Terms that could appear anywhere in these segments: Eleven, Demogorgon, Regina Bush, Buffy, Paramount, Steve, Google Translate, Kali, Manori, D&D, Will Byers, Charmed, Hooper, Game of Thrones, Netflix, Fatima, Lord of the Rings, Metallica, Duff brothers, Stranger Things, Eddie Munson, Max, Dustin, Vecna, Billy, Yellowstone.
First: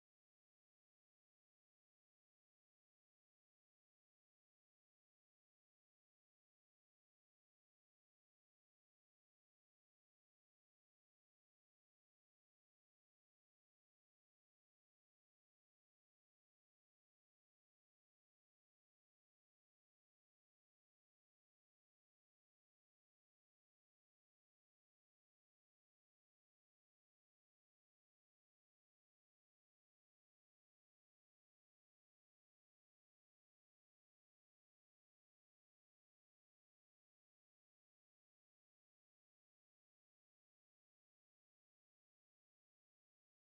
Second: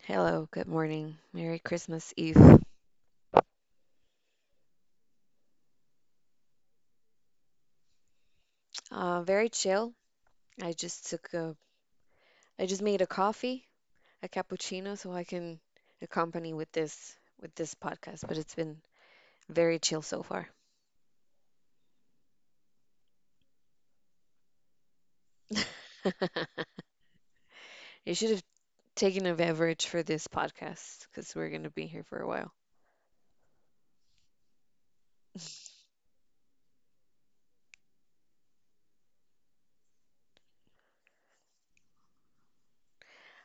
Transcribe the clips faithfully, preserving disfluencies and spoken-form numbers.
Hello, good morning. Merry Christmas Eve. Uh, very chill. I just took a, I just made a coffee, a cappuccino, so I can accompany with this with this podcast. But it's been very chill so far. You should have taken a beverage for this podcast because we're gonna be here for a while.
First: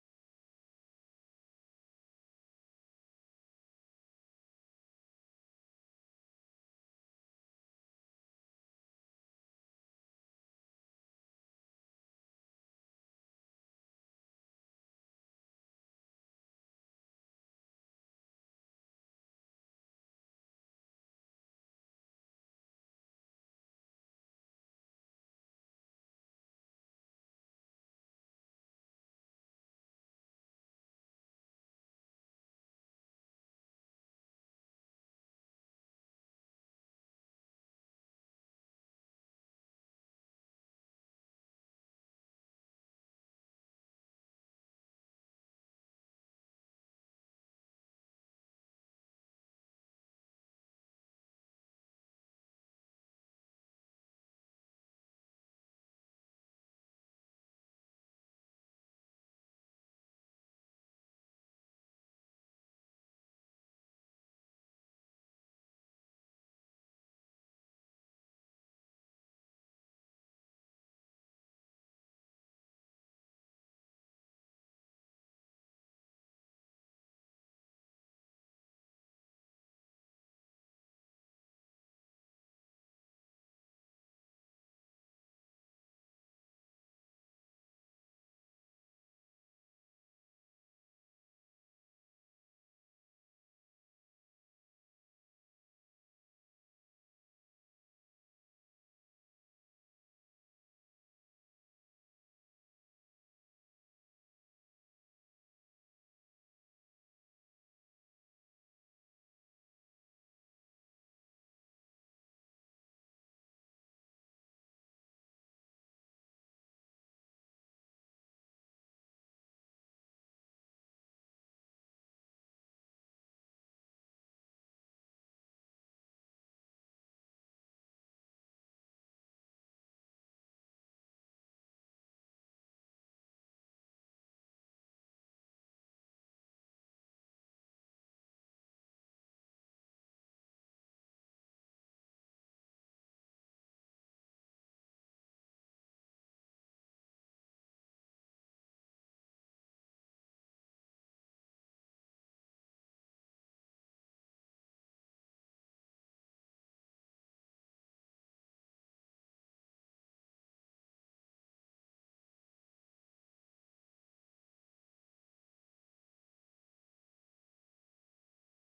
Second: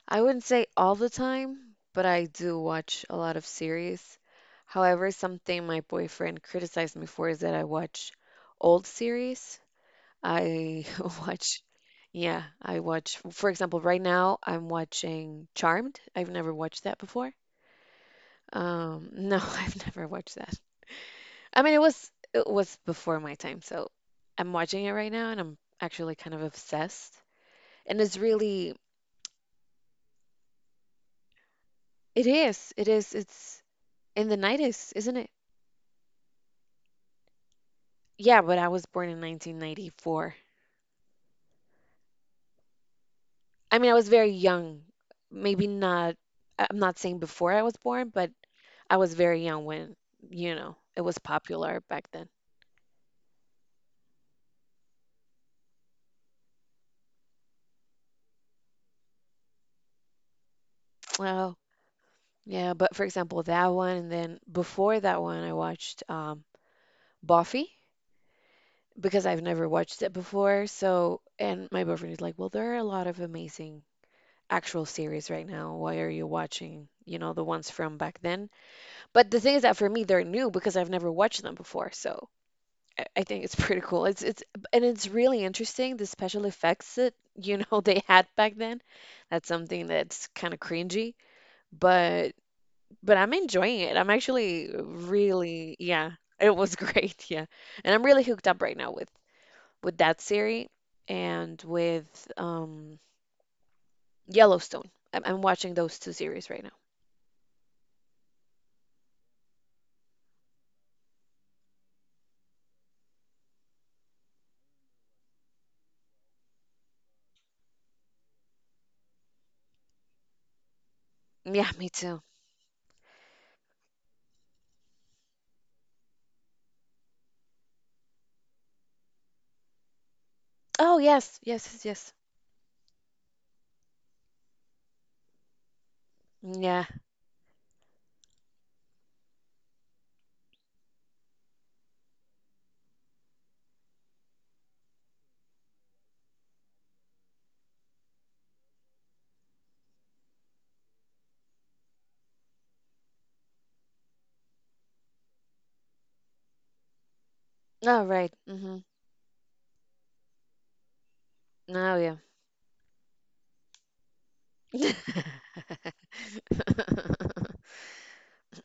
I wouldn't say all the time, but I do watch a lot of series. However, something my boyfriend criticized me for is that I watch old series. I watch, yeah, I watch, for example, right now I'm watching Charmed. I've never watched that before. Um, no, I've never watched that. I mean, it was it was before my time, so I'm watching it right now and I'm actually kind of obsessed. And it's really, it is, it is, it's in the nineties, isn't it? Yeah, but I was born in nineteen ninety-four. I mean, I was very young. Maybe not, I- I'm not saying before I was born, but I was very young when, you know, it was popular back then. Oh, yeah, but for example, that one, and then before that one, I watched um, Buffy because I've never watched it before. So, and my boyfriend is like, well, there are a lot of amazing actual series right now. Why are you watching, you know, the ones from back then? But the thing is that for me, they're new because I've never watched them before. So I I think it's pretty cool. It's it's and it's really interesting the special effects that you know they had back then. That's something that's kind of cringy, but but I'm enjoying it. I'm actually really yeah, it was great, yeah. And I'm really hooked up right now with with that series and with um Yellowstone. I'm, I'm watching those two series right now. Yeah, me too. Oh, yes, yes, yes, yes. Yeah. Oh, right. Mm-hmm. Oh, yeah.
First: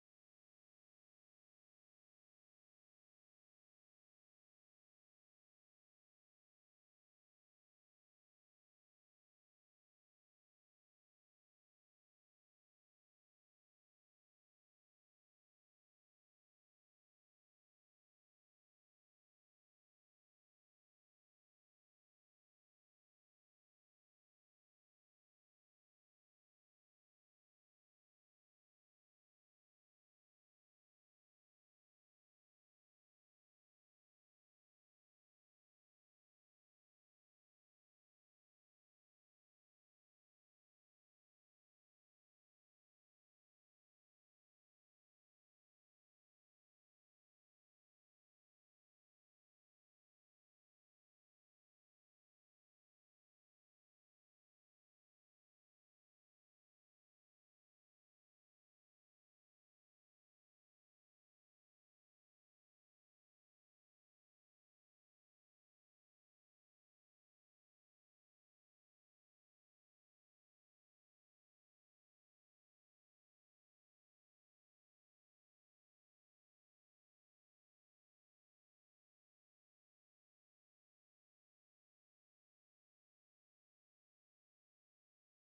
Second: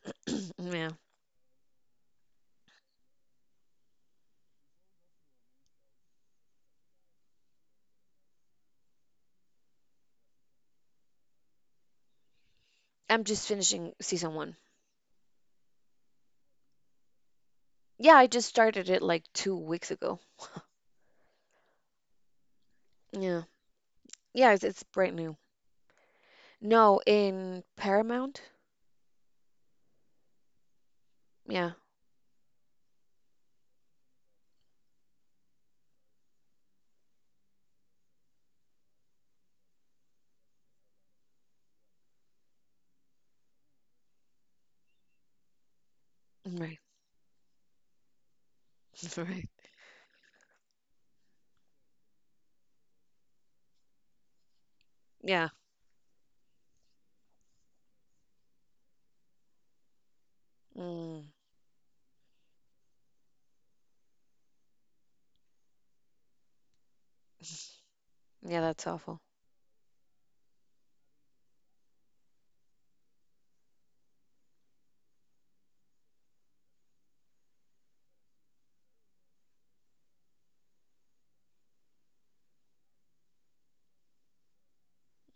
Yeah. I'm just finishing season one. Yeah, I just started it like two weeks ago. Yeah. Yeah, it's, it's brand new. No, in Paramount? Yeah. Right. Right. Yeah. Mm. Yeah, that's awful.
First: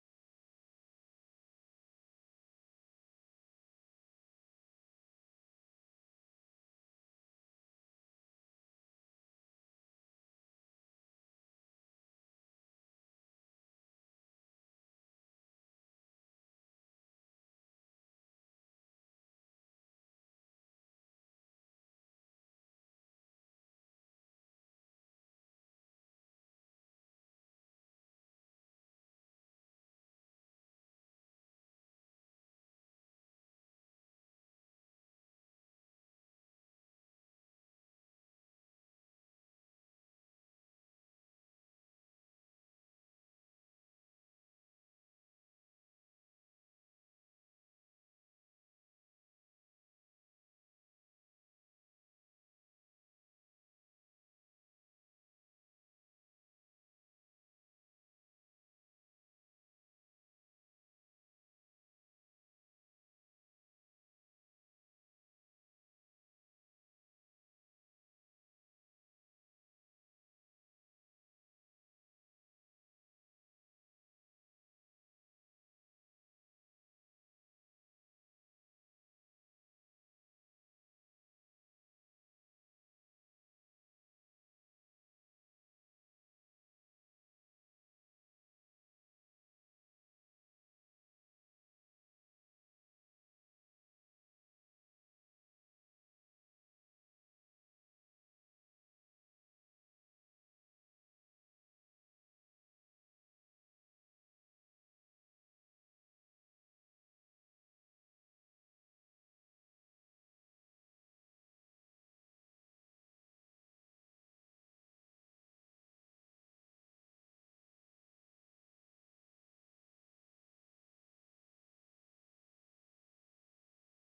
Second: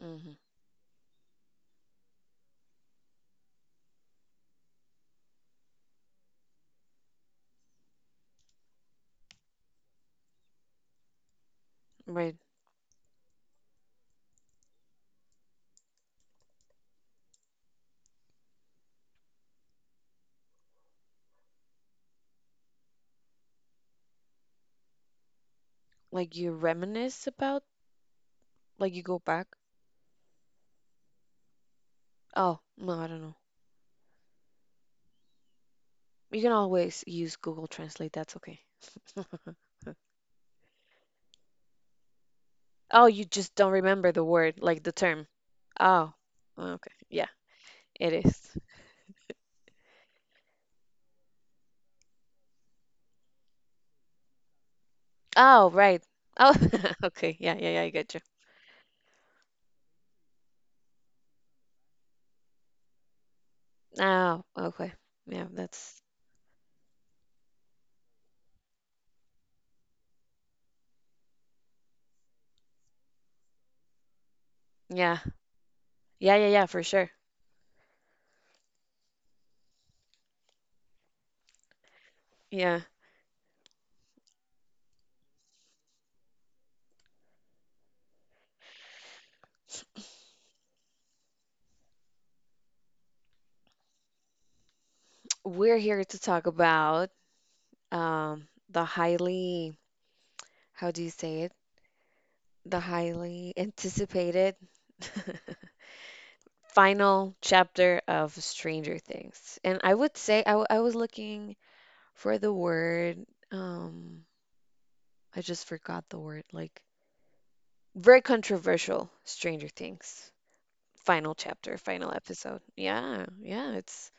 Hmm. Right. Like you reminisce about, like you go back. Oh, no, I don't know. You can always use Google Translate. That's okay. Oh, you just don't remember the word, like the term. Oh, okay. Yeah, it is. Oh, right. Oh, okay. Yeah, yeah, yeah, I get you. Oh, okay. Yeah, that's yeah. Yeah, yeah, yeah, for sure. Yeah. We're here to talk about um the highly how do you say it? The highly anticipated final chapter of Stranger Things. And I would say I, w- I was looking for the word um I just forgot the word like very controversial Stranger Things. Final chapter, final episode. Yeah, yeah, it's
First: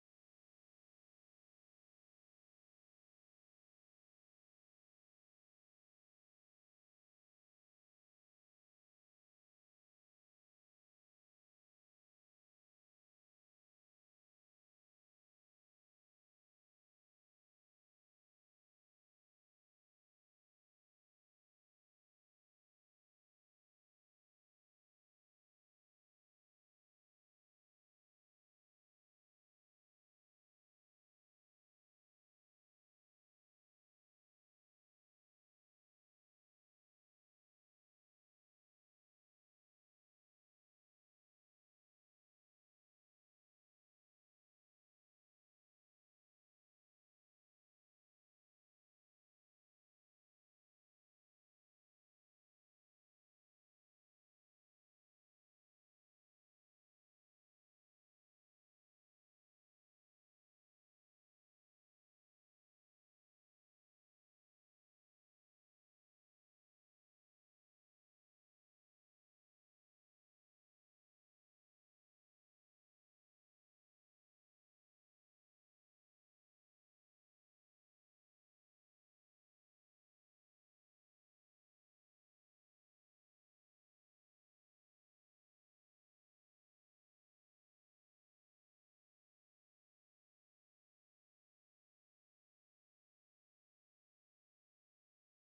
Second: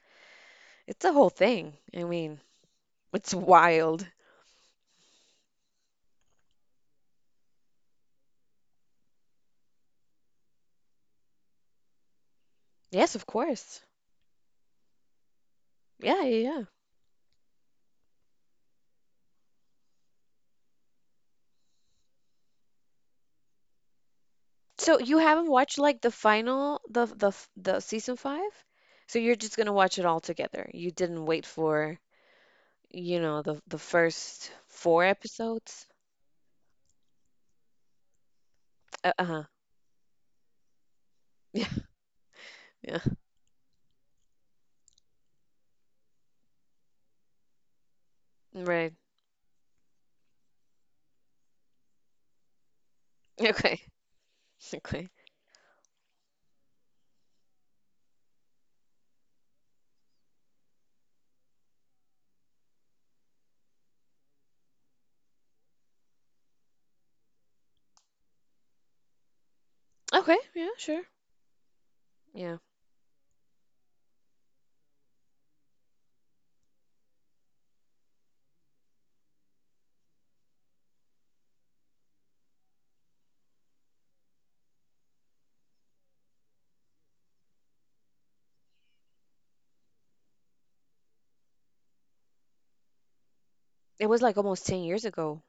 it's a whole thing. I mean, it's wild. Yes, of course. Yeah, yeah, yeah. So you haven't watched like the final the the f- the season five? So you're just gonna watch it all together. You didn't wait for, you know, the the first four episodes? Uh, uh-huh. Yeah, yeah. Right. Okay. Okay. Okay, yeah, sure. Yeah. It was like almost ten years ago.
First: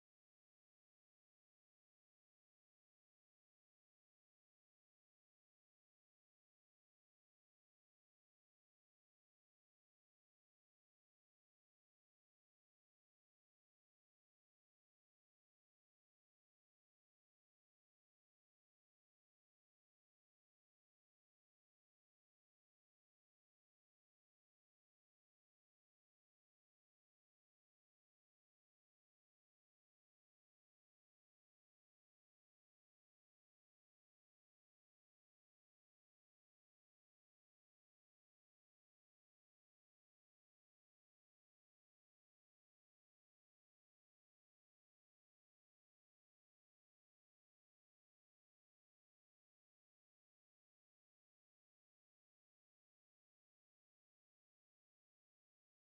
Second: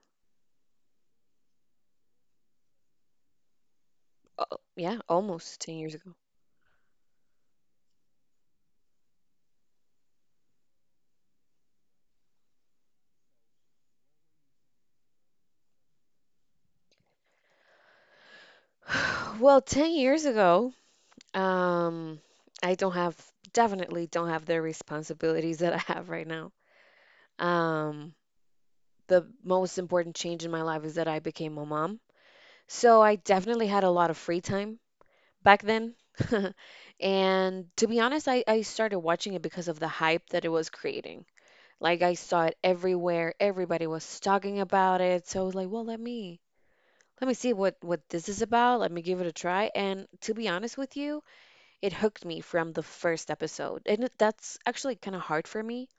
Uh, yeah, almost ten years ago. Well, ten years ago, um, I don't have, definitely don't have the responsibilities that I have right now. Um, the most important change in my life is that I became a mom. So I definitely had a lot of free time back then. And to be honest, I, I started watching it because of the hype that it was creating. Like I saw it everywhere. Everybody was talking about it. So I was like, well, let me let me see what what this is about. Let me give it a try. And to be honest with you, it hooked me from the first episode, and it that's actually kinda hard for me.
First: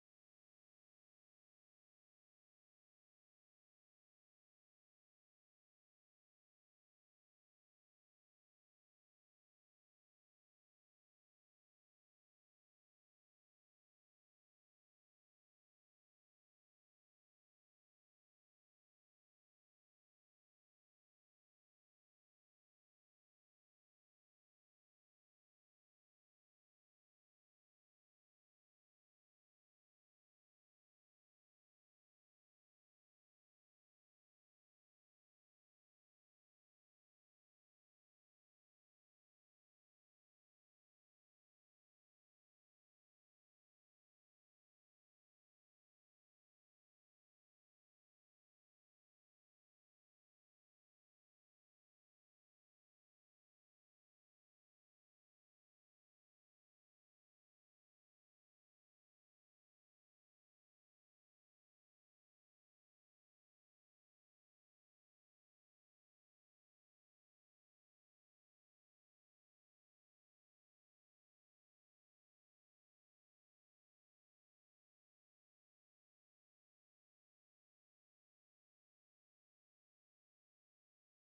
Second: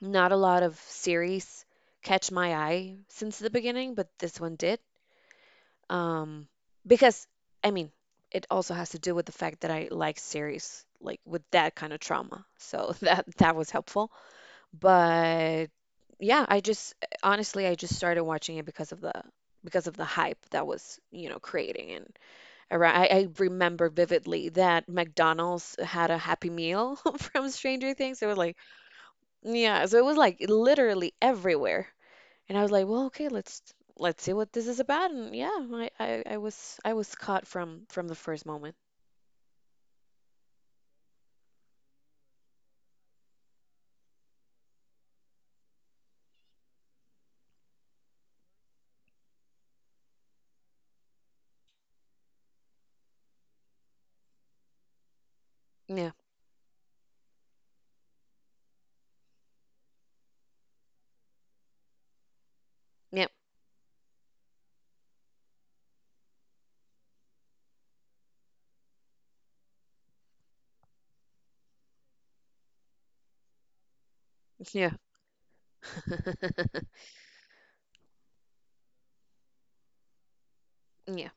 Not a lot of series catch my eye since the beginning, but this one did. Um, because, I mean, it also has to do with the fact that I like series, like, with that kind of trauma, so that that was helpful. But, yeah, I just honestly, I just started watching it because of the because of the hype that was, you know, creating, and alright, I I remember vividly that McDonald's had a Happy Meal from Stranger Things. It was like yeah, so it was, like, literally everywhere, and I was like, "Well, okay, let's let's see what this is about," and yeah, I I I was I was caught from from the first moment. Yeah. Yep. Yeah. Yeah.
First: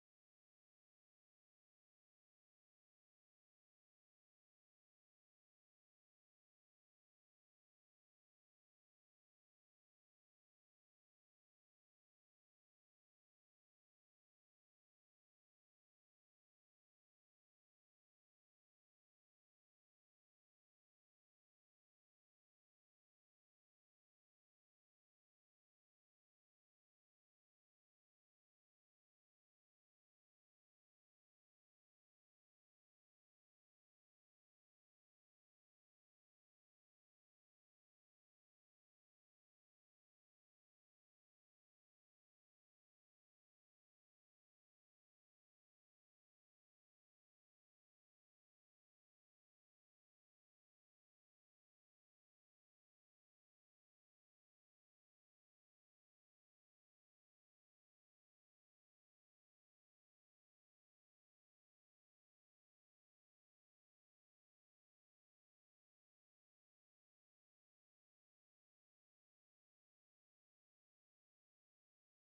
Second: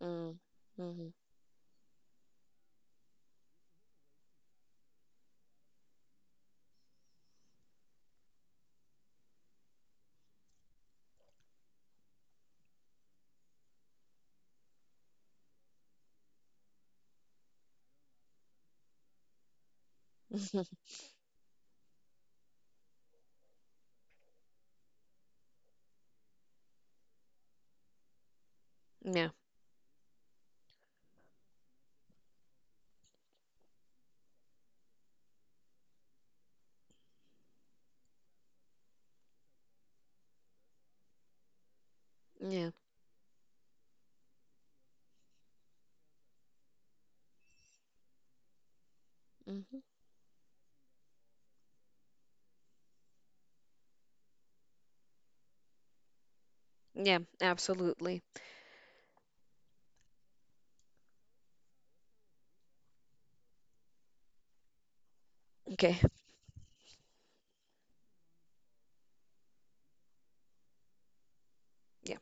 Mm. Mhm. Yeah. Yeah. Mhm. Yeah, absolutely. Okay. Yeah.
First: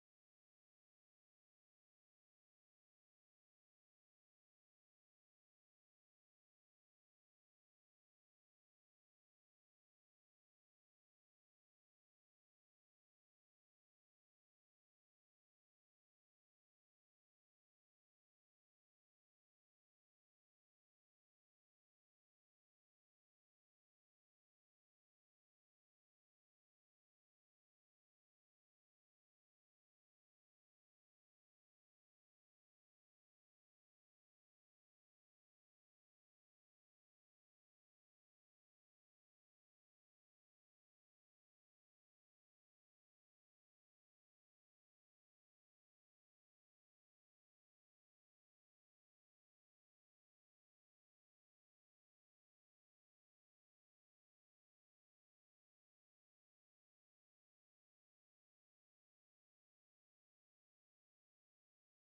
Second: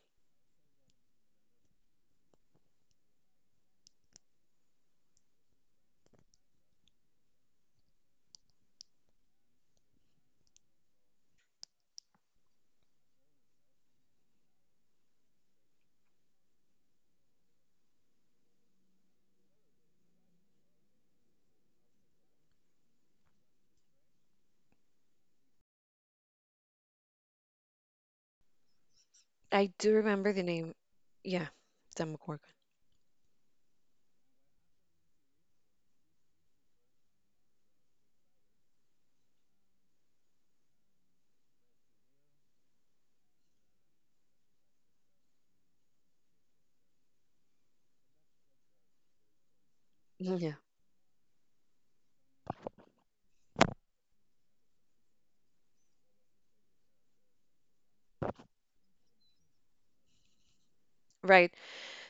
I do remember the name. Yeah. Demogorgon. Yeah. Right.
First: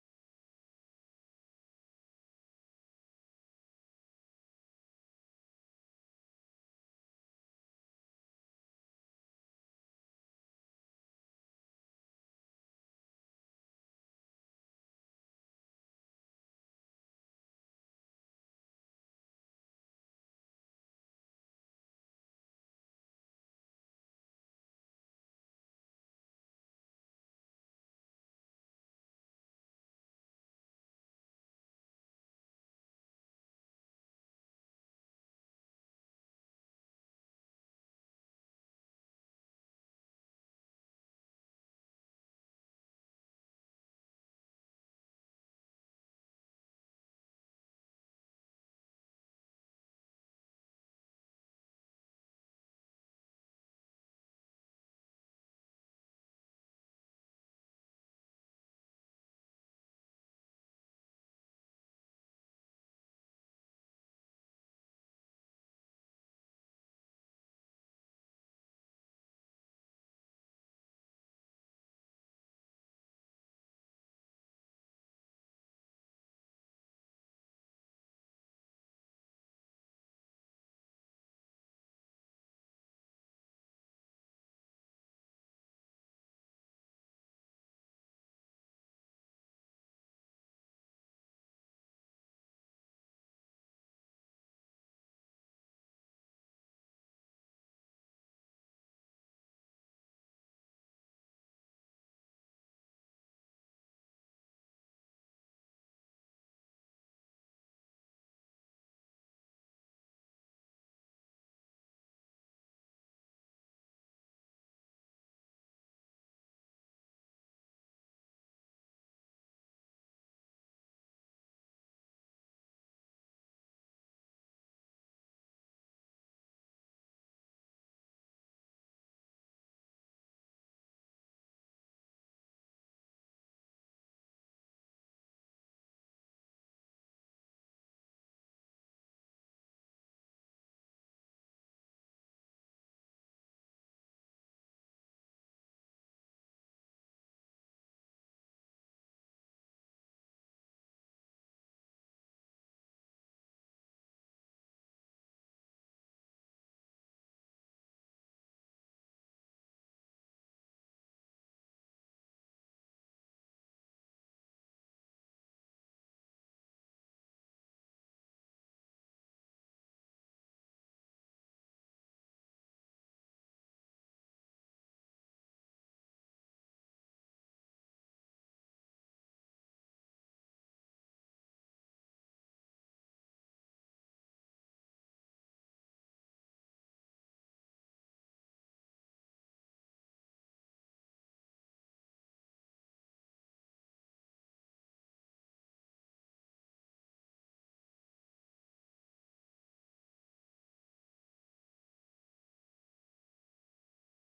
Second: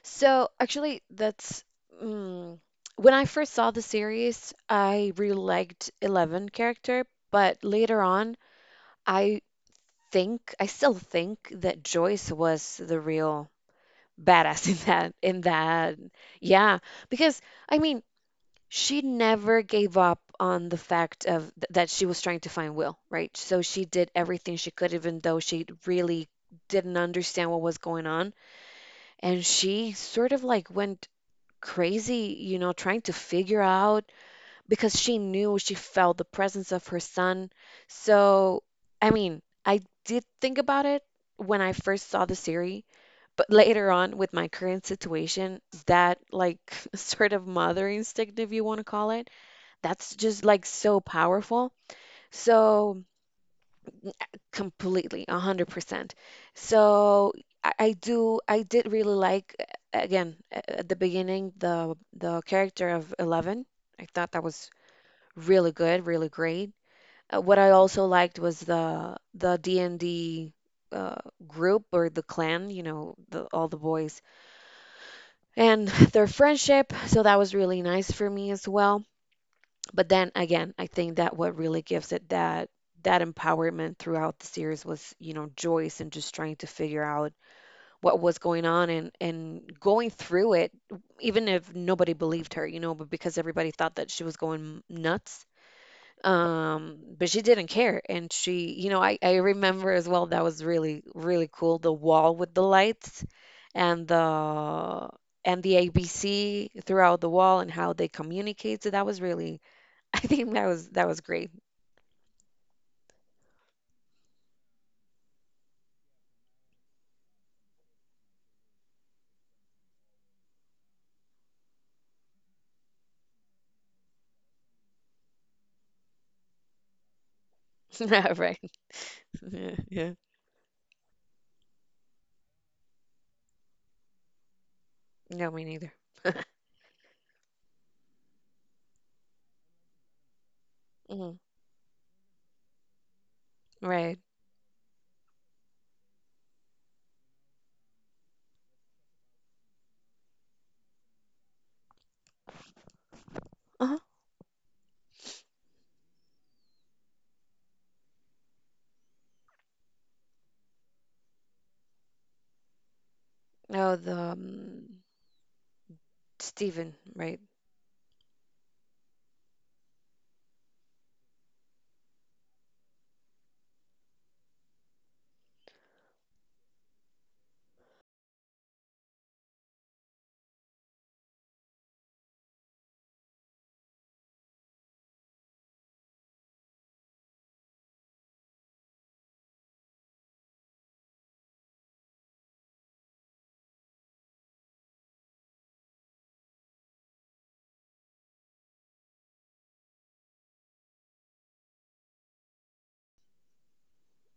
So actually, that's mm, when I first saw the series, I really liked Eleven character, but later on, I think I still think that Joyce was the real badass in that in that. Yeah, because I mean, she never gave up on the fact of th that she was trying to find Will, right? So she did everything she could, even though she really didn't understand what was going on. And she sort of like went crazy, you know, trying to figure out because she knew she felt the presence of her son. So, I mean, I did think about it when I first saw the series, but later on with my current situation, that like sort of mother instinct, if you want to call it, that's just like so powerful. So, completely, one hundred percent. So I, I do, I did really like, uh, again, a- at the beginning, the the character of Eleven. I thought that was really good, really great. Uh, what I also liked was the the D and D uh, group or the clan, you know, the, all the boys and their friendship. So that was really nice for me as well, but then again, I think that what really gives it that that empowerment throughout the series was, you know, Joyce and just trying to figure out what was going on and and going through it even if nobody believed her, you know, but because everybody thought that she was going nuts. um but she didn't care, and she, you know, i i remember as well that was really really cool, the wall with the lights and the and the ABC throughout the wall and how they communicate, so that was really I think that was that was great. Right. Yeah, yeah. No, me neither. Mhm. Right. Uh-huh. No, the um, Stephen, right.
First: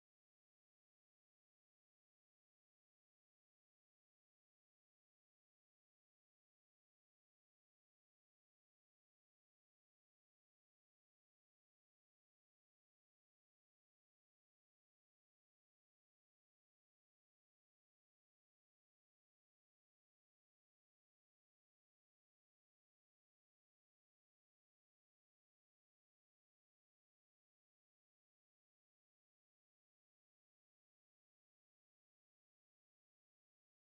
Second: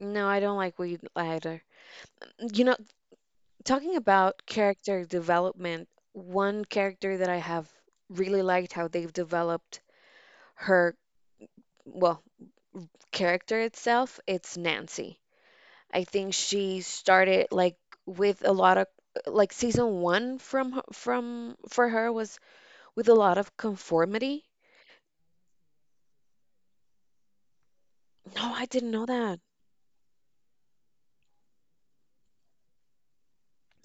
No, I don't like Wade either. You know, talking about character development, one character that I have really liked how they've developed her, well, character itself, it's Nancy. I think she started like with a lot of like season one from her- from for her was with a lot of conformity. No, I didn't know that.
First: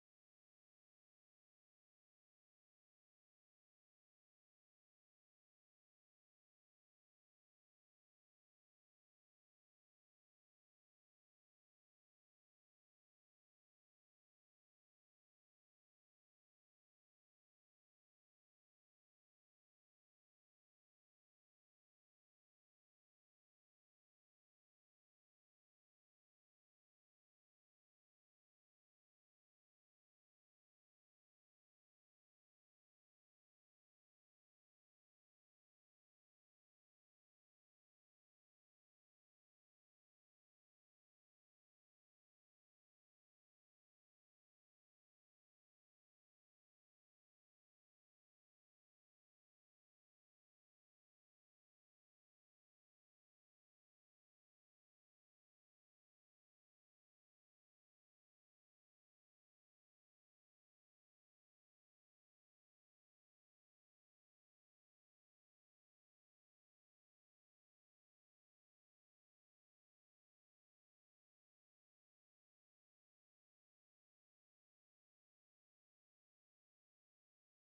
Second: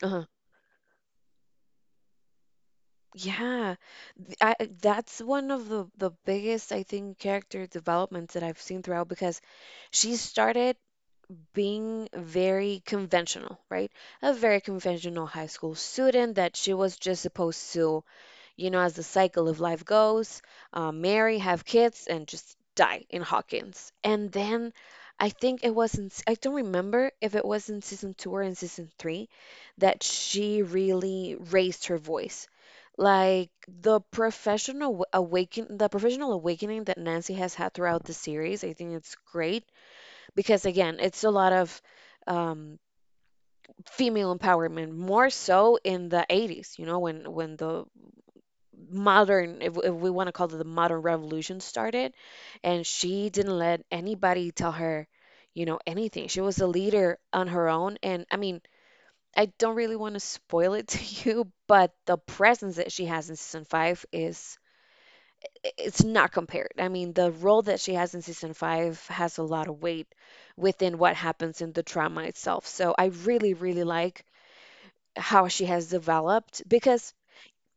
Uh-huh. Yeah, Th- I, that's one of the the biggest, I think, character developments that I've seen throughout because she started being very conventional, right? A very conventional high school student that she was just supposed to. You know, as the cycle of life goes, uh, marry, have kids, and just die in Hawkins. And then I think it wasn't, I don't remember if it was in season two or in season three that she really raised her voice. Like the professional w- awaken, the professional awakening that Nancy has had throughout the series, I think it's great because again, it's a lot of um, female empowerment, more so in the eighties, you know, when when the modern if, if we want to call it the modern revolution started, and she didn't let anybody tell her, you know, anything. She was a leader on her own, and I mean, I don't really want to spoil it to you, but the presence that she has in season five is it's not compared I mean, the role that she has in season five has a lot of weight within what happens in the drama itself, so I really really like how she has developed. Because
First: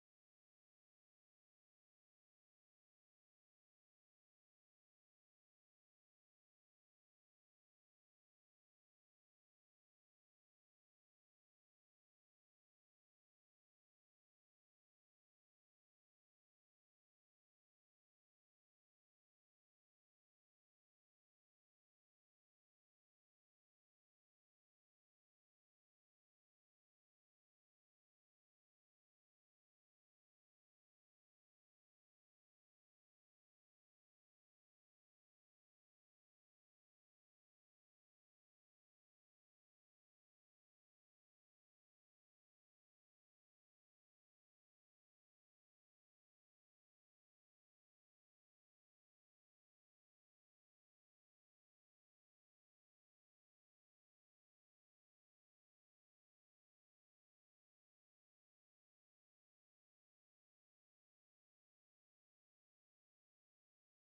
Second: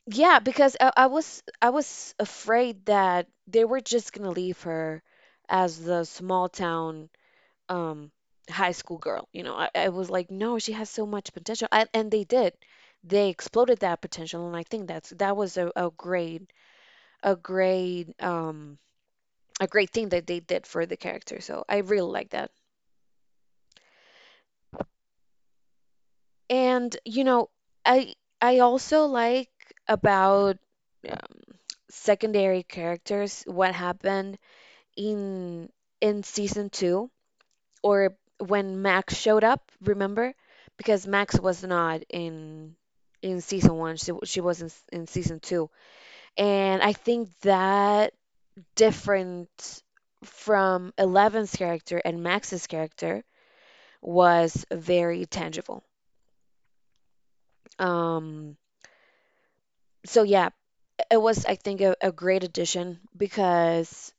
yeah, because I, I was I was afraid that they were just gonna leave her as the small town um high school girl. You know, I, I was like, no, she has so much potential, I, and they did. They exploded that potential, and I think that's that was a, a great a great um a great thing that they did for the character. So I really like that. And you know, I I also like about uh, secondary characters what happened in in season two or when Max showed up, remember? Because Max was not in in season one. She she was in, s- in season two. And I think that different from Eleven's character and Max's character was very tangible. Um, so yeah, it was I think a, a great addition because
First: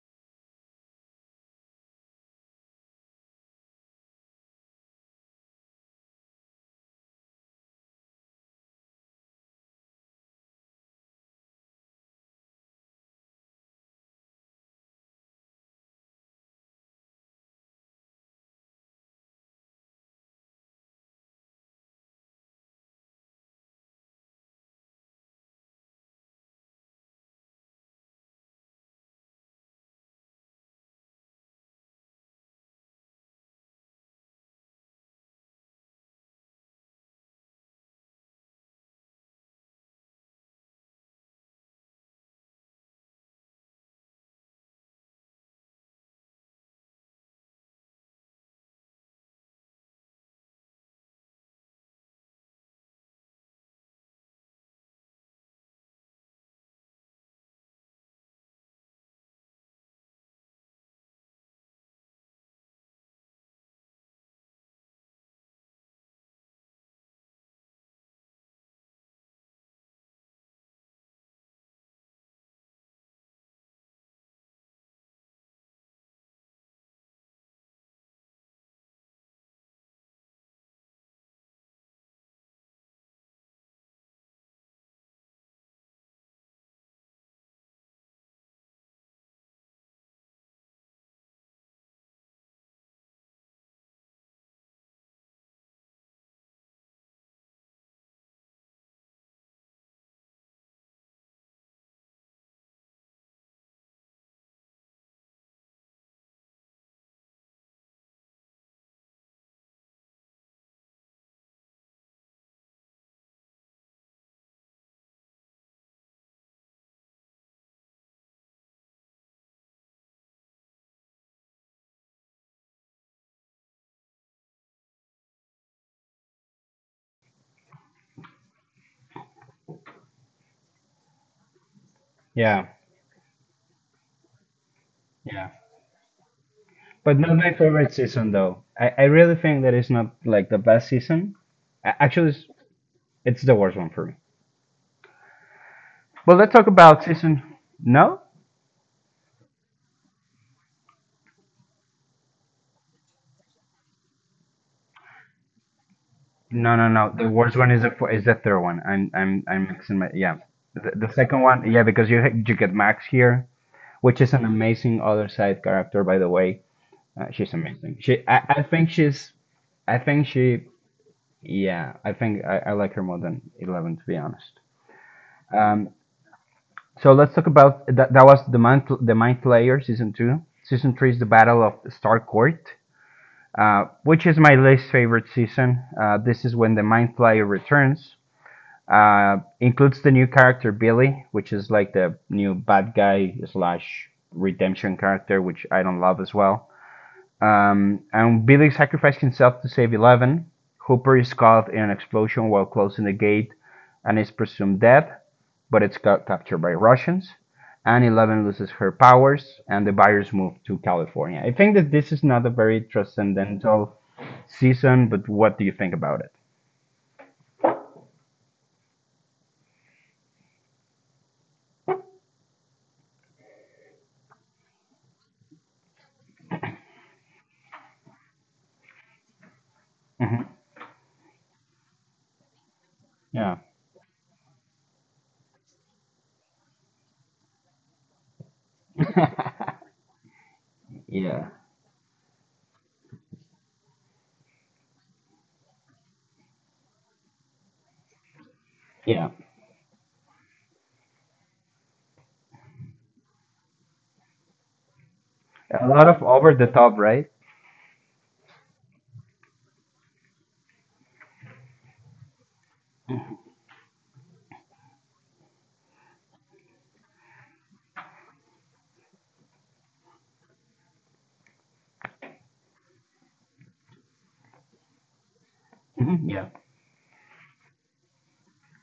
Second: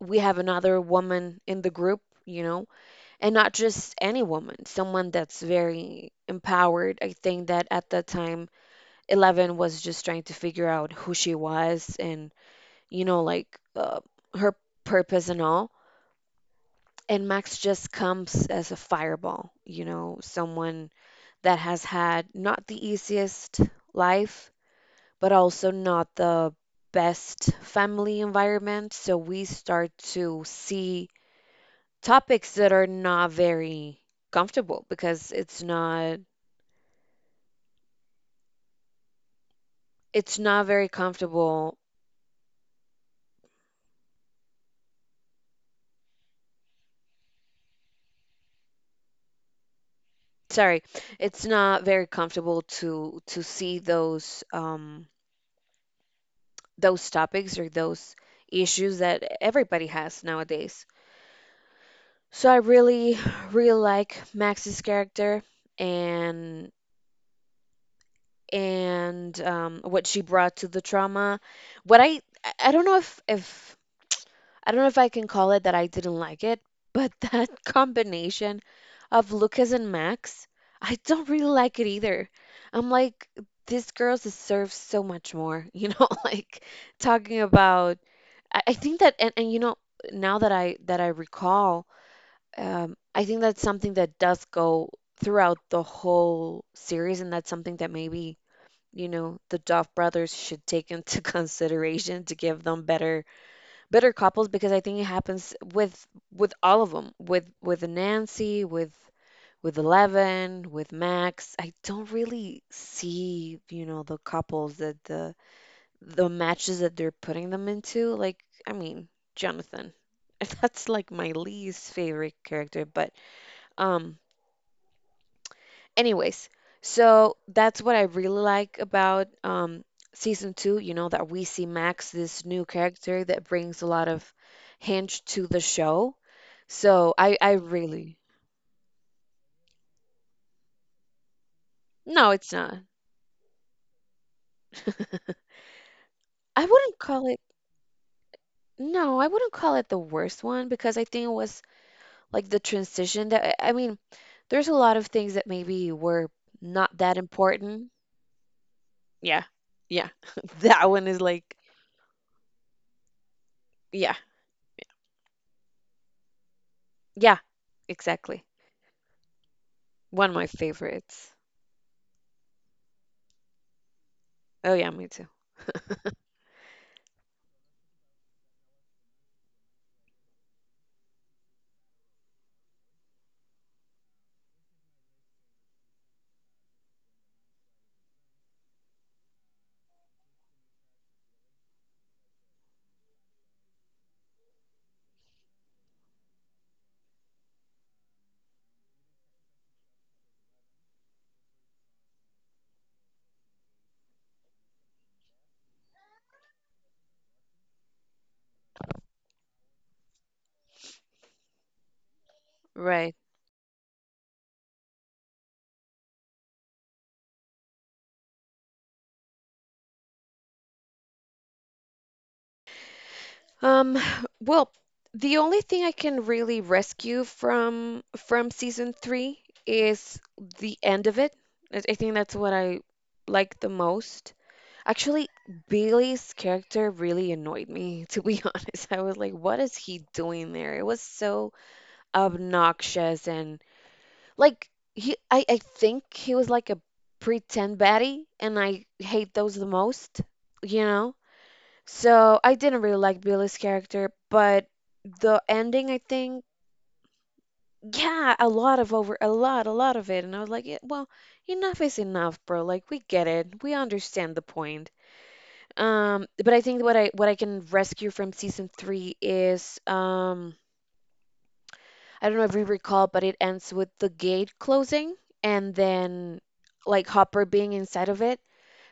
we have another woman in the group, you know, and not just any woman, someone that's very empowered. I think that at that time, Eleven was just trying to figure out who she was and, you know, like uh, her purpose and all. And Max just comes as a fireball, you know, someone that has had not the easiest life, but also not the best family environment. So we start to see topics that are not very comfortable because it's not it's not very comfortable. Sorry, it's not very comfortable to to see those um those topics or those issues that everybody has nowadays. So I really really like Max's character and and um what she brought to the trauma. What I I I don't know if if I don't know if I can call it that I didn't like it, but that combination of Lucas and Max, I don't really like it either. I'm like, this girl deserves so much more, you know, like talking about I, I think that and, and you know, now that I that I recall, um, I think that's something that does go throughout the whole series, and that's something that maybe, you know, the Duff brothers should take into consideration to give them better bitter couples because I think it happens with with all of them, with with Nancy, with with Eleven, with Max. I don't really see, you know, the couples that the the matches that they're putting them into. Like, I mean, Jonathan. That's like my least favorite character, but um Anyways, so that's what I really like about um, season two, you know, that we see Max, this new Yeah, character that brings a lot of hinge to yeah. the show. So But I, not I my favorite really, season though. I, I really think that it's not like the best season. A- no, Actually, it's, it's not. it's the worst one for me. Well, let's I talk wouldn't about call it, season. No, no, I wouldn't call it the worst one because I think it was like the transition that, I I mean, there's a lot of things that maybe were no, no, not no. that The worst one is important. the fo- is the third one. I'm Yeah. I'm I'm mixing Yeah. my yeah. That The, one the is second like, one, yeah, because you ha- you get Max here, yeah. which is an amazing other side character, by the way. Uh, Yeah. She's amazing. She I, Exactly. I think she's I think One of my she favorites. yeah, I think I, I like her more than Eleven to be honest. Oh yeah, me too. Um, So let's talk about that. That was the mind, the mind player season two. Season three is the Battle of Star Court, uh, which is my least favorite season. Uh, this is when the mind player returns. Uh, includes the new character Billy, which is like the new bad guy slash redemption character, which I don't love as well. Um, and Billy sacrificed himself to save Eleven. Hooper is caught in an explosion while closing the gate and is presumed dead, but it's ca- captured by Russians. And Eleven loses her powers, and the buyers move to California. I think that this is not a very Right. transcendental season, but what do you think about it? Um, well, the only thing I can really rescue from from season three is the end of it. I I think that's what I like Yeah. the most. Actually, Billy's character really annoyed me, to be honest. I was like, what is he doing there? It was so Yeah. obnoxious and like he I, I think he was like a pretend baddie and I Yeah. hate those the most, you know? So I didn't really like Billy's character, but the ending, A I lot of think, over the top, right? yeah, a lot of over, a lot, a lot of it. And I was like, yeah, well, enough is enough, bro. Like we get it, we understand the point. Um, but I think what I what I can rescue from season three is um, I don't know if you recall, but it ends with the gate closing and Mm-hmm. then Yeah. like Hopper being inside of it.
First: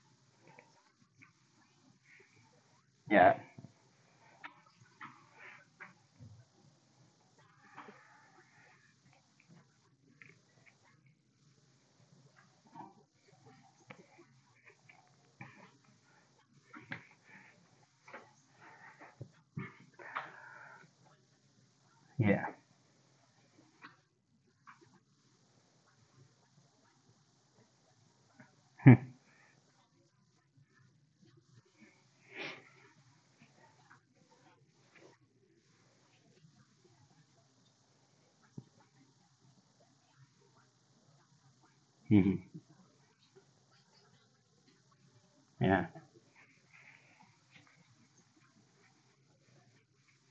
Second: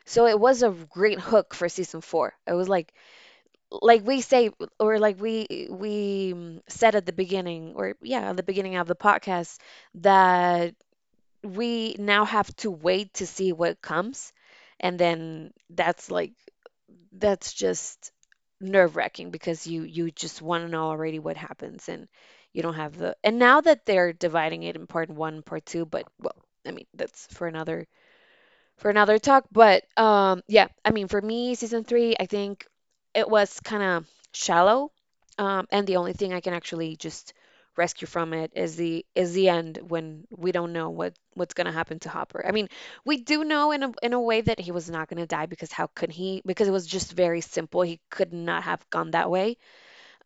So it was a great hook for season four. I was like, Yeah. like we say or like we we um, said at the beginning or yeah at the beginning of the podcast that we now have to wait to see what comes and then that's like that's just nerve-wracking because you you just want to know already what happens and Yeah. you don't have the and now that they're dividing it in part one part two but well I mean that's for another for another talk. But um, yeah, I mean, for me, season three, I think it was kind of shallow, um, and the only thing I can actually just rescue from it is the is the end when we don't know what what's gonna happen to Hopper. I mean, we do know in a in a way that he was not gonna die because Yeah. how could he? Because it was just very simple. He could not have gone that way.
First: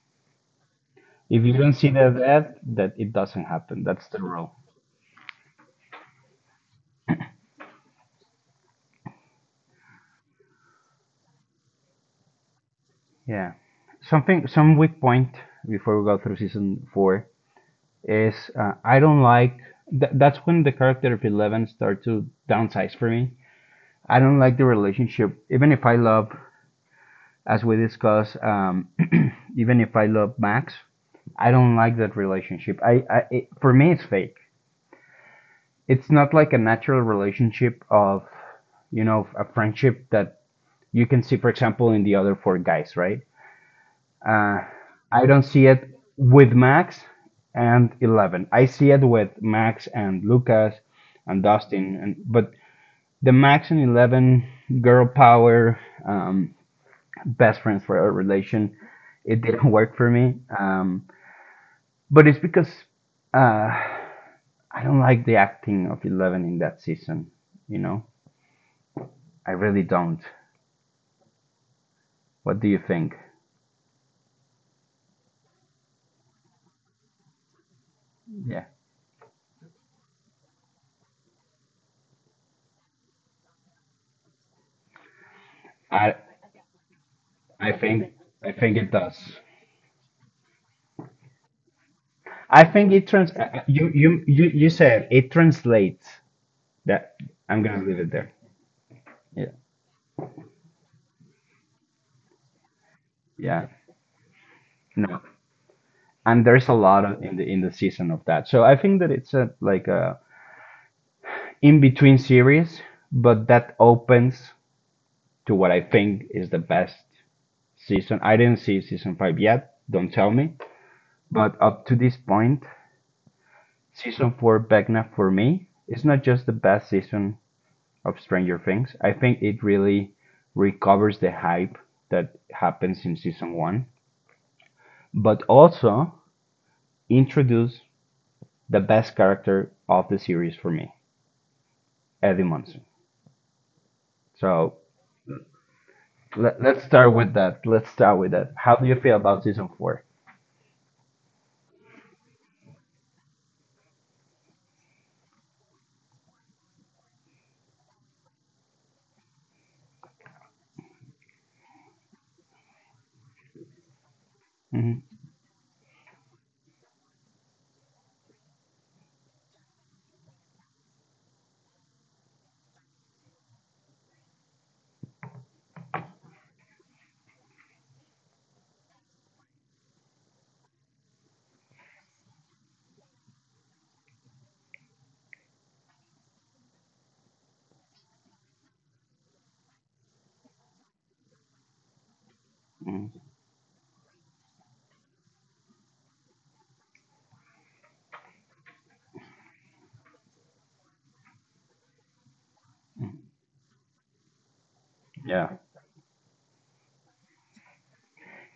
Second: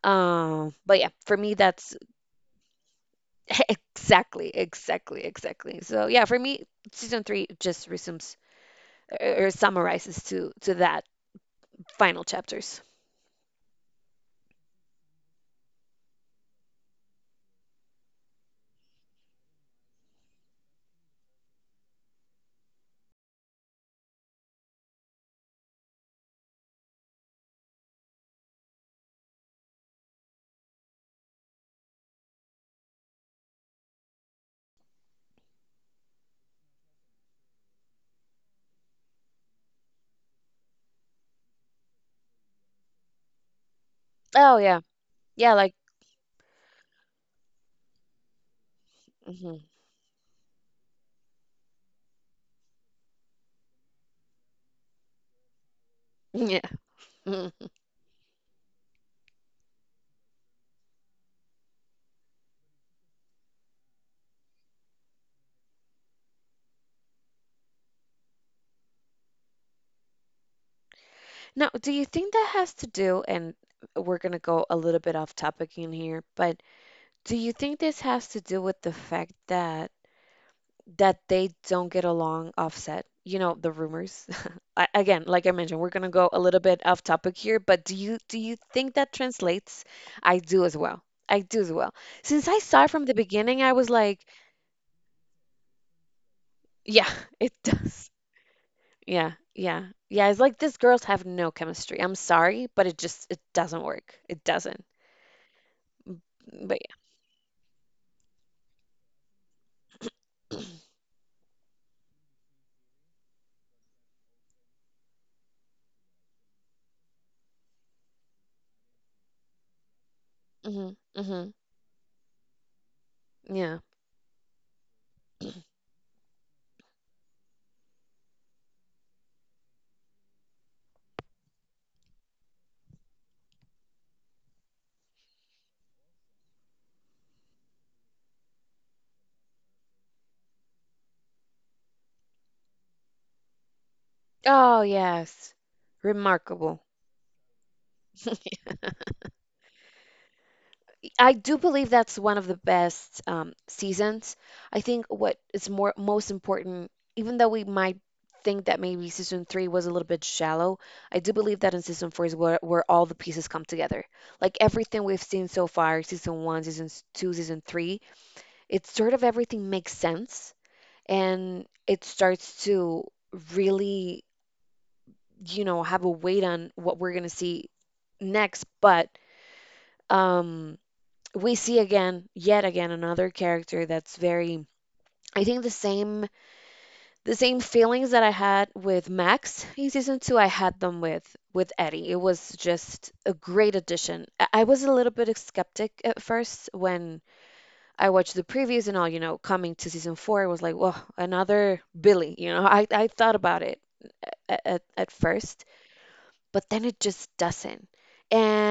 Um, but yeah, for If you me, don't see that's that ad, that it doesn't happen. That's the exactly, rule. exactly, exactly. So yeah, for me, season three just resumes or summarizes to to that final chapters. Yeah. Something, some weak point before we go through season four is, uh, I don't like. Th- that's when the character of Eleven start to downsize for me. I don't like the relationship, even if I love, as we discussed, um, even if I love Max, I don't like that relationship. I, I it, for me, it's fake. It's not like a natural relationship of, you know, a friendship that you can see, for example, in the other four guys, right? Oh Uh, yeah, I don't yeah, see like it with Max and Eleven. I see it with mhm. Max and Lucas and Dustin, and but the Max and Eleven girl power, yeah. um, Mhm. best friends for a relation, it didn't work for me. Um, but it's because uh, I don't like the acting of Eleven in that season. You know, I really don't. Now, do you think that What has do you to think? do? And we're gonna go a little bit off topic in here, but do you think this Yeah. has to do with the fact that that they don't get along offset? You know, the rumors. I, again, like I mentioned, we're I gonna go a little bit off topic here, I but do think you do I you think it think that does. translates? I do as well. I do as well. Since I I saw think it it from the trans. Uh, uh, beginning, I You was you like, you you said it translates. yeah, That it I'm gonna leave it does. there. Yeah, Yeah, yeah. Yeah, it's like these girls have no chemistry. I'm sorry, but it just it yeah. doesn't work. It doesn't. No, and there's a But lot of in the in the season of that. So I think that it's a like a in between series, but that opens to what I think is the best season. I didn't see season five yet. Don't tell me. yeah. Mm-hmm. Mm-hmm. But up to this point, Yeah. season four Vecna for me is not just the best season of Stranger Things. I think it really recovers the hype that happens in season one, but also introduce the best character of the series for me, Eddie Munson. So Oh, yes. let, Remarkable. let's start with that. Let's start with that. How do you feel about season four? I do believe that's one of the best um, seasons. I think what is more most important, even though we might think that maybe season three was a little bit shallow, I do believe that in season four is where, where all the pieces come together. Like everything Mm-hmm. we've seen so far, season one, season s- two, season three, it's sort of everything makes sense and it starts to really, you know, have a weight on what we're going to see next. But um, we see again, yet again, another character that's very. I think the same the same feelings that I had with Max in season two, I had them with with Eddie. It was just Mm-hmm. a great addition. I I was a little bit skeptic at first when I watched the previews and all, you know, coming to season four, I was like, whoa, another Billy. You know, I, I thought about it at, at, at first, Yeah. but then it just doesn't.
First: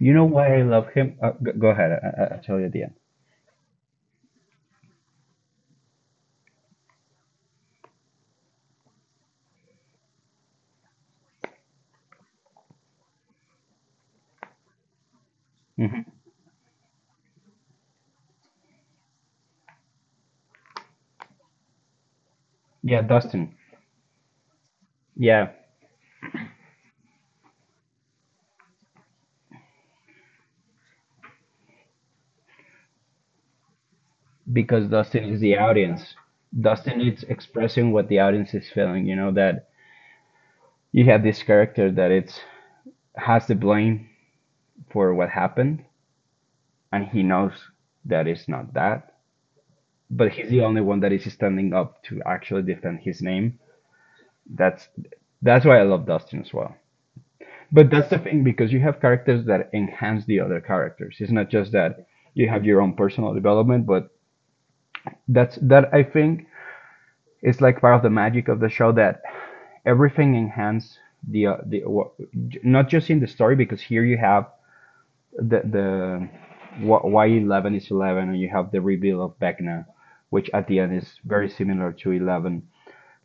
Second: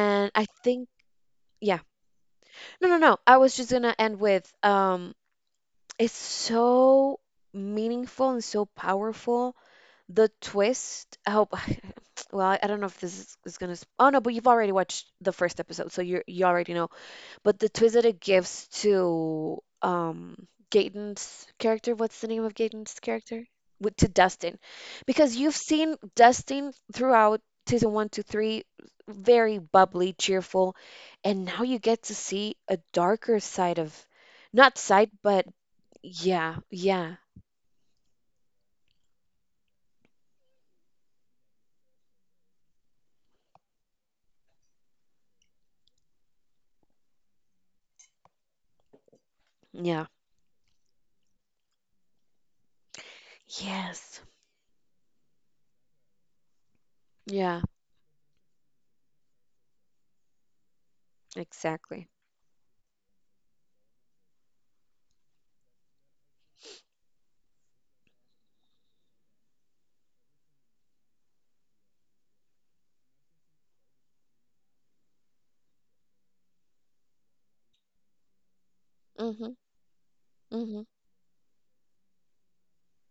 You know I why I think, love him? Uh, g- go yeah. ahead. I- I- I'll tell you at the No, end. no, no. I was just gonna end with um, it's so meaningful and so powerful. The twist, I hope, well, I I don't know if this is, is gonna, sp- oh no, but you've already watched the first episode, so Mhm. you you already know but the twist that it gives to um Gaten's character, what's the name of Yeah, Gaten's Dustin. character? With to Dustin. Yeah, Because you've seen Dustin throughout season one, two, three, very bubbly, cheerful, and now you get to see a darker side of not because side, Dustin is but the audience. yeah, Dustin yeah, is expressing what the audience is feeling. You know that you have this character that it's has the blame for what happened, and he knows that it's not that, yeah. but he's the only one that is standing up to actually defend his name. Yes. that's that's why I love Dustin as well. Yeah, But that's the thing, because you have characters that enhance the other characters. It's not just that exactly. you have your own personal development, but that's that I think is like part of the magic of the show, that everything enhances the uh, the not just in the story, because here you have the the wh- why eleven is eleven, and you have the reveal of Mhm. Vecna, which at the end Mhm. is very similar to eleven.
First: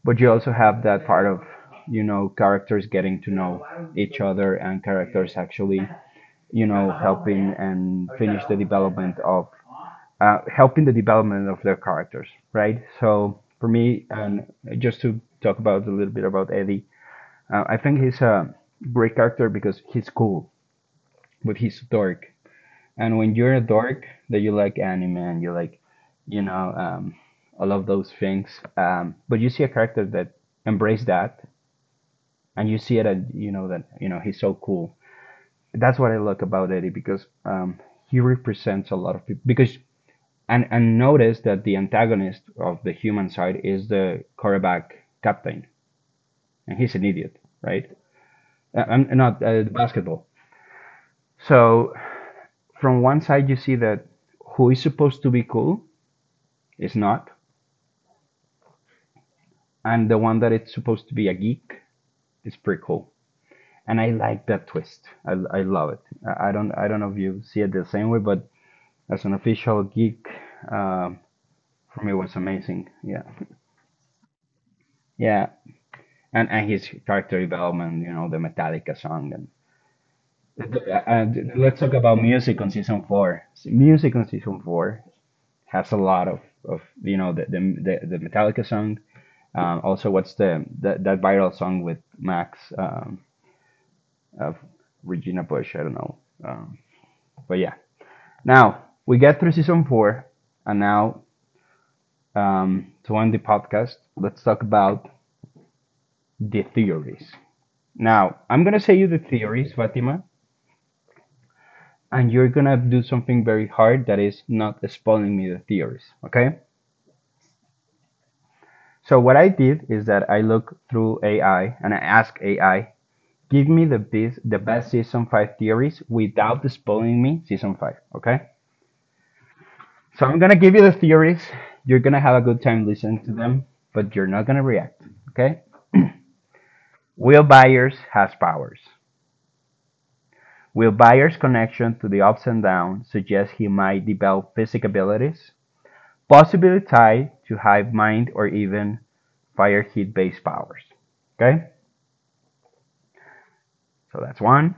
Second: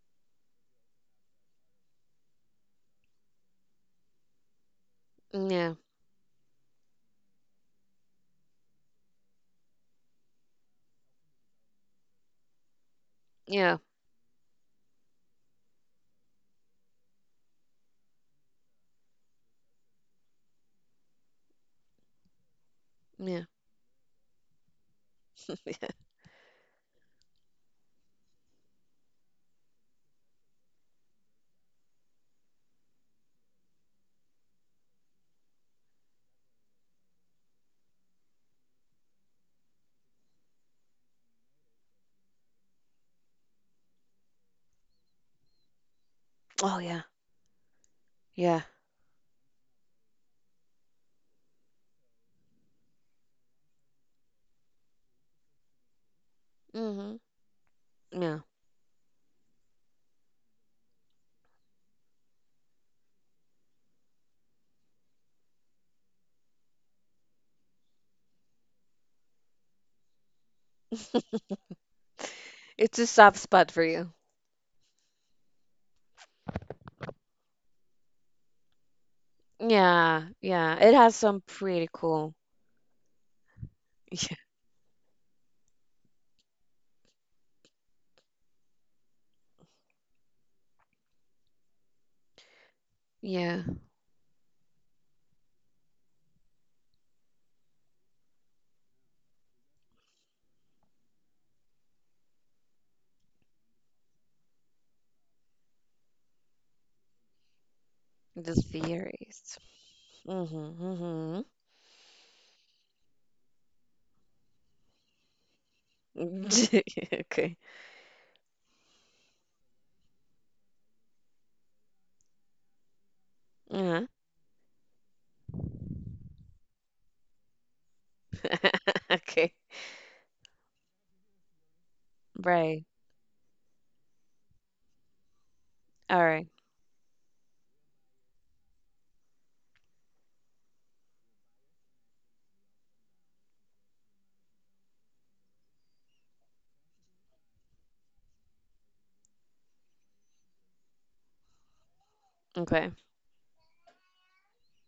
But you also have that part of, you know, characters getting to know each other, and characters Yeah. actually, you know, helping and finish the development of, uh, helping the development of their characters, right? So for Yeah. me, and just to talk about a little bit about Eddie, uh, I think he's a great character because he's cool but he's dark, and when Yeah. you're a dork, that you like anime and you like, Yeah. you know, um, all of those things, um, but you see a character that embrace that, and you see it, and you know that you know he's so cool. That's what I like about Eddie, because um, he represents a lot of people. Because and and notice that the antagonist of the human side is the quarterback captain, and Oh he's yeah. an idiot, right? Yeah. Uh, I'm not uh, basketball. So from one side, you see that who is supposed to be cool is Mhm. not, Yeah. and the one that it's supposed to be a geek is pretty cool. And I like that twist. I, I love it. I don't I don't know if you see it the same way, but as an official geek, um, for me it was amazing. It's a Yeah, soft spot for you. yeah. And and his character development, you know, the Metallica song, Yeah. Yeah. It has and some and let's pretty talk about cool. music on season four. Music on Yeah. season four has a lot of, of you know, the the the, the Metallica song. Um, also, what's the that, that viral song with Max? Um, Yeah. Of Regina Bush. I don't know, um, but yeah. Now we get through season four, and now, um, to end the podcast, let's talk about the theories. Now The I'm gonna say you the theories. theories, Fatima, Mhm. and you're gonna do something very hard that is not spoiling me the theories. Mhm. Okay? Okay. So what I did is that I look through A I and I ask A I, give me Yeah. the best the best season five theories without spoiling me season five. Okay? Okay. So I'm gonna give you the theories. You're gonna have a good Right. time listening to them, but you're not gonna react. Okay? All right. Will Byers has powers. Will Byers' connection to the ups and downs suggests he might develop physic abilities, possibly tied to hive mind or even fire heat based powers. Okay? Okay. So that's one.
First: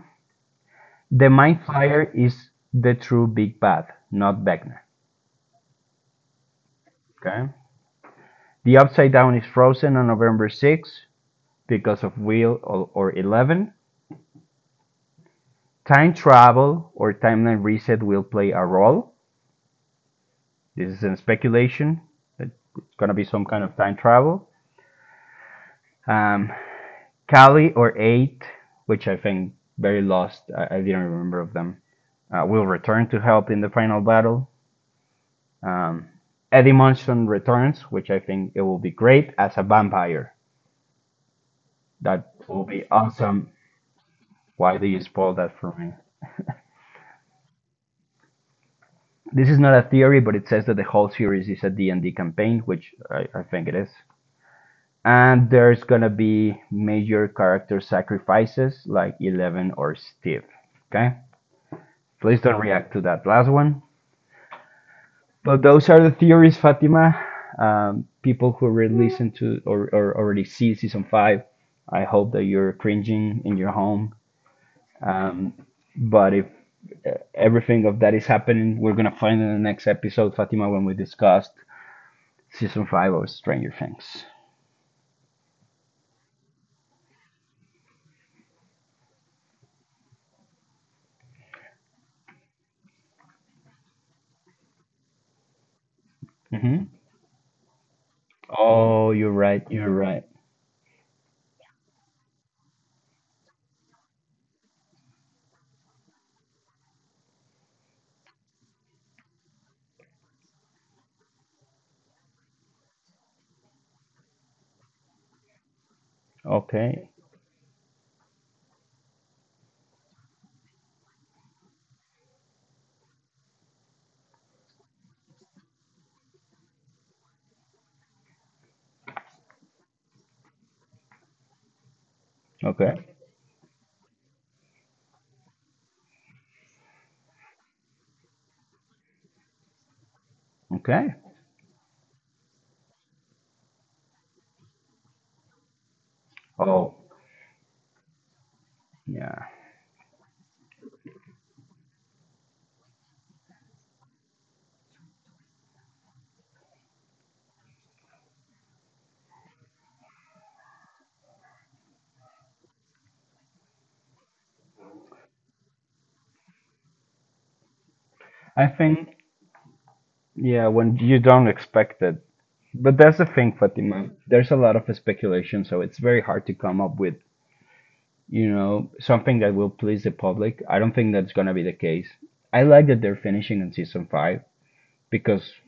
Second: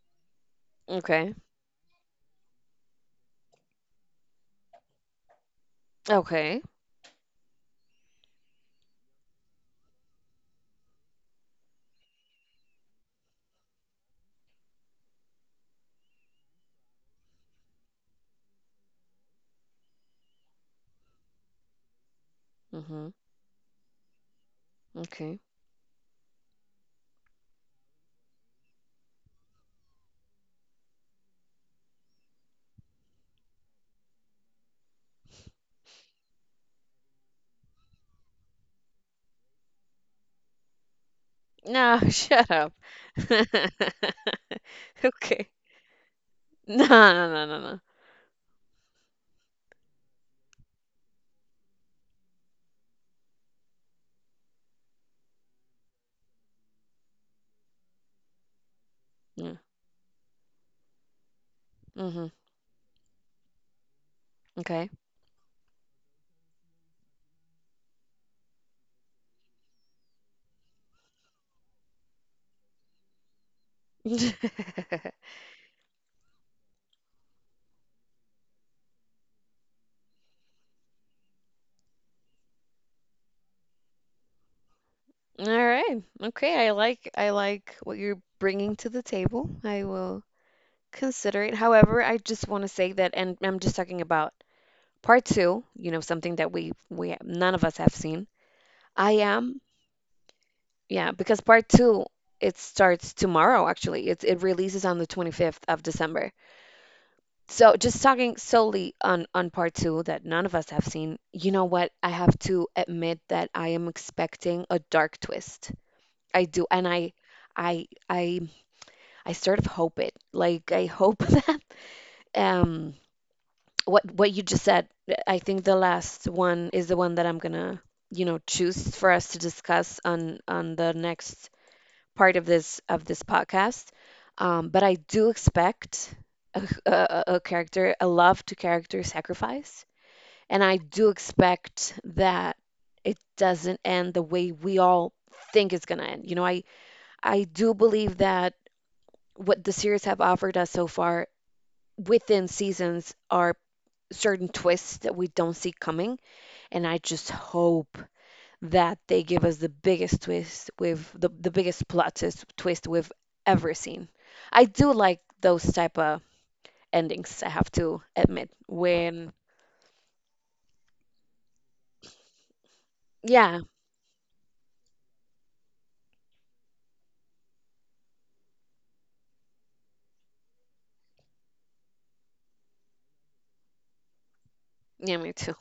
The Okay. mind flyer is the true big bad, not Vecna. Okay. Okay? The upside down is frozen on November sixth because of Will or, or eleven. Time travel or timeline reset will play a role. This is in speculation. It's gonna Mhm. be some kind of time travel. Okay. Um, Kali or Eight, which I think very lost. I, I didn't remember of them. Uh, will return to help in the final battle. Um, Eddie Munson returns, which I think it will be great as a vampire. No, That shut will up. be awesome. Why do you spoil Okay. that for me? No, no, no, no, no. This is not a theory, but it says that the whole series is a D and d campaign, which I, I think it is. And there's gonna be major character sacrifices like Yeah. Eleven or Steve. Okay, Mhm. please don't react to that last one. Okay. But those are the theories, Fatima. Um, people who already listen to, or, or already see season five, I hope that you're cringing in your home. Um, but if uh, everything of that is happening, we're gonna find in the next episode, Fatima, when we discussed season five of Stranger Things. All right. Okay. I like I like what you're bringing to the table. I will consider it. However, I just want to say that, and I'm just talking about part two. You know, something that we Hmm. we none of us have seen. I Oh, you're am, right. You're right. yeah, because part two it starts tomorrow. Actually, it's it releases on the twenty-fifth of December. So just talking solely on on part two that none of us have seen, you know what? I have to admit that I am expecting a dark twist. I do, and I Okay. I I I sort of hope it. Like I hope that um what what you just said, I think the last one is the one that I'm gonna, you know, choose for us to discuss on on the next part of this Okay. of this podcast. Um, but I do expect a, a, a character, a love to character sacrifice And I Okay. do expect that it doesn't end the way we all think it's going to end. You know, I, Oh, I do believe that yeah. what the series have offered us so far within seasons are certain twists that we don't see coming. And I just hope that they give us the biggest twist with the, the biggest plot twist, twist we've ever seen. I do like those type of endings, I have to admit, I think, when yeah, when you don't expect it. But that's the thing, yeah, Fatima. There's a lot of speculation, so it's very hard to come up with, you know, something that will please the public. I don't think that's going to be the case. I like that they're finishing in season five yeah, me because, too.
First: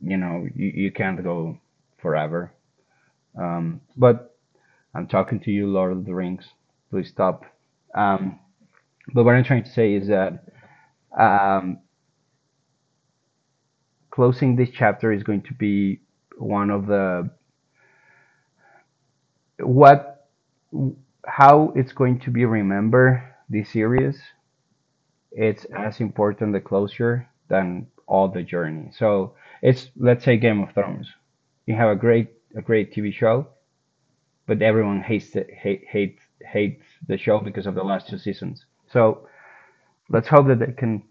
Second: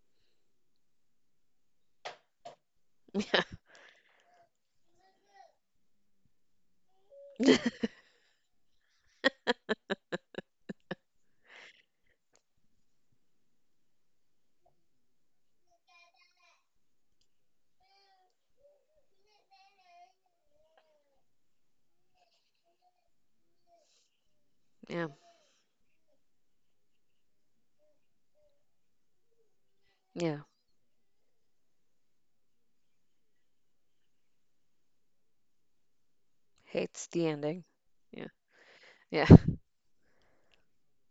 you know, you, you can't go forever. Yeah. Um, but I'm talking to you, Lord of the Rings. Please stop. Um, but what I'm trying to say is that, um, closing this chapter is going to be one of the what how it's going to be remembered this series. Yeah. It's as important the closure than all the journey, so it's let's say Yeah. Game of Thrones: you have a great a great TV show, but everyone hates it, hate hate hates Hates the the show ending. because of the last two Yeah. seasons. So Yeah. let's hope that they can,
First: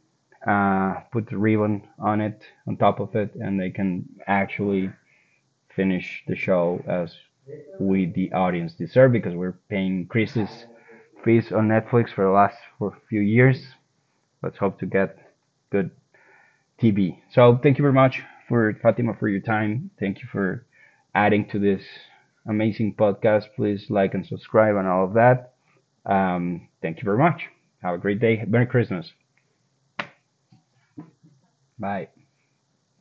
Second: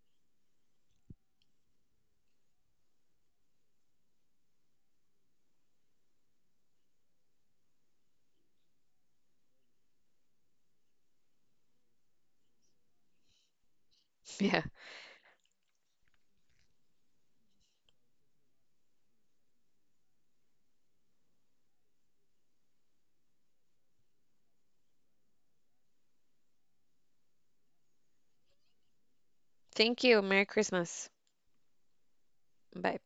uh, put the ribbon on it on top of it, and they can actually finish the show as we, the audience, deserve, because we're paying Chris's fees on Netflix for the last for a few years. Let's Yeah. hope to get good T V. So thank you very much for Fatima for your time. Thank you for adding to this amazing podcast. Please like and subscribe and all of that. Um, thank you very much. Have a great day. Merry Christmas. Thank you. Merry Christmas. Bye. Bye.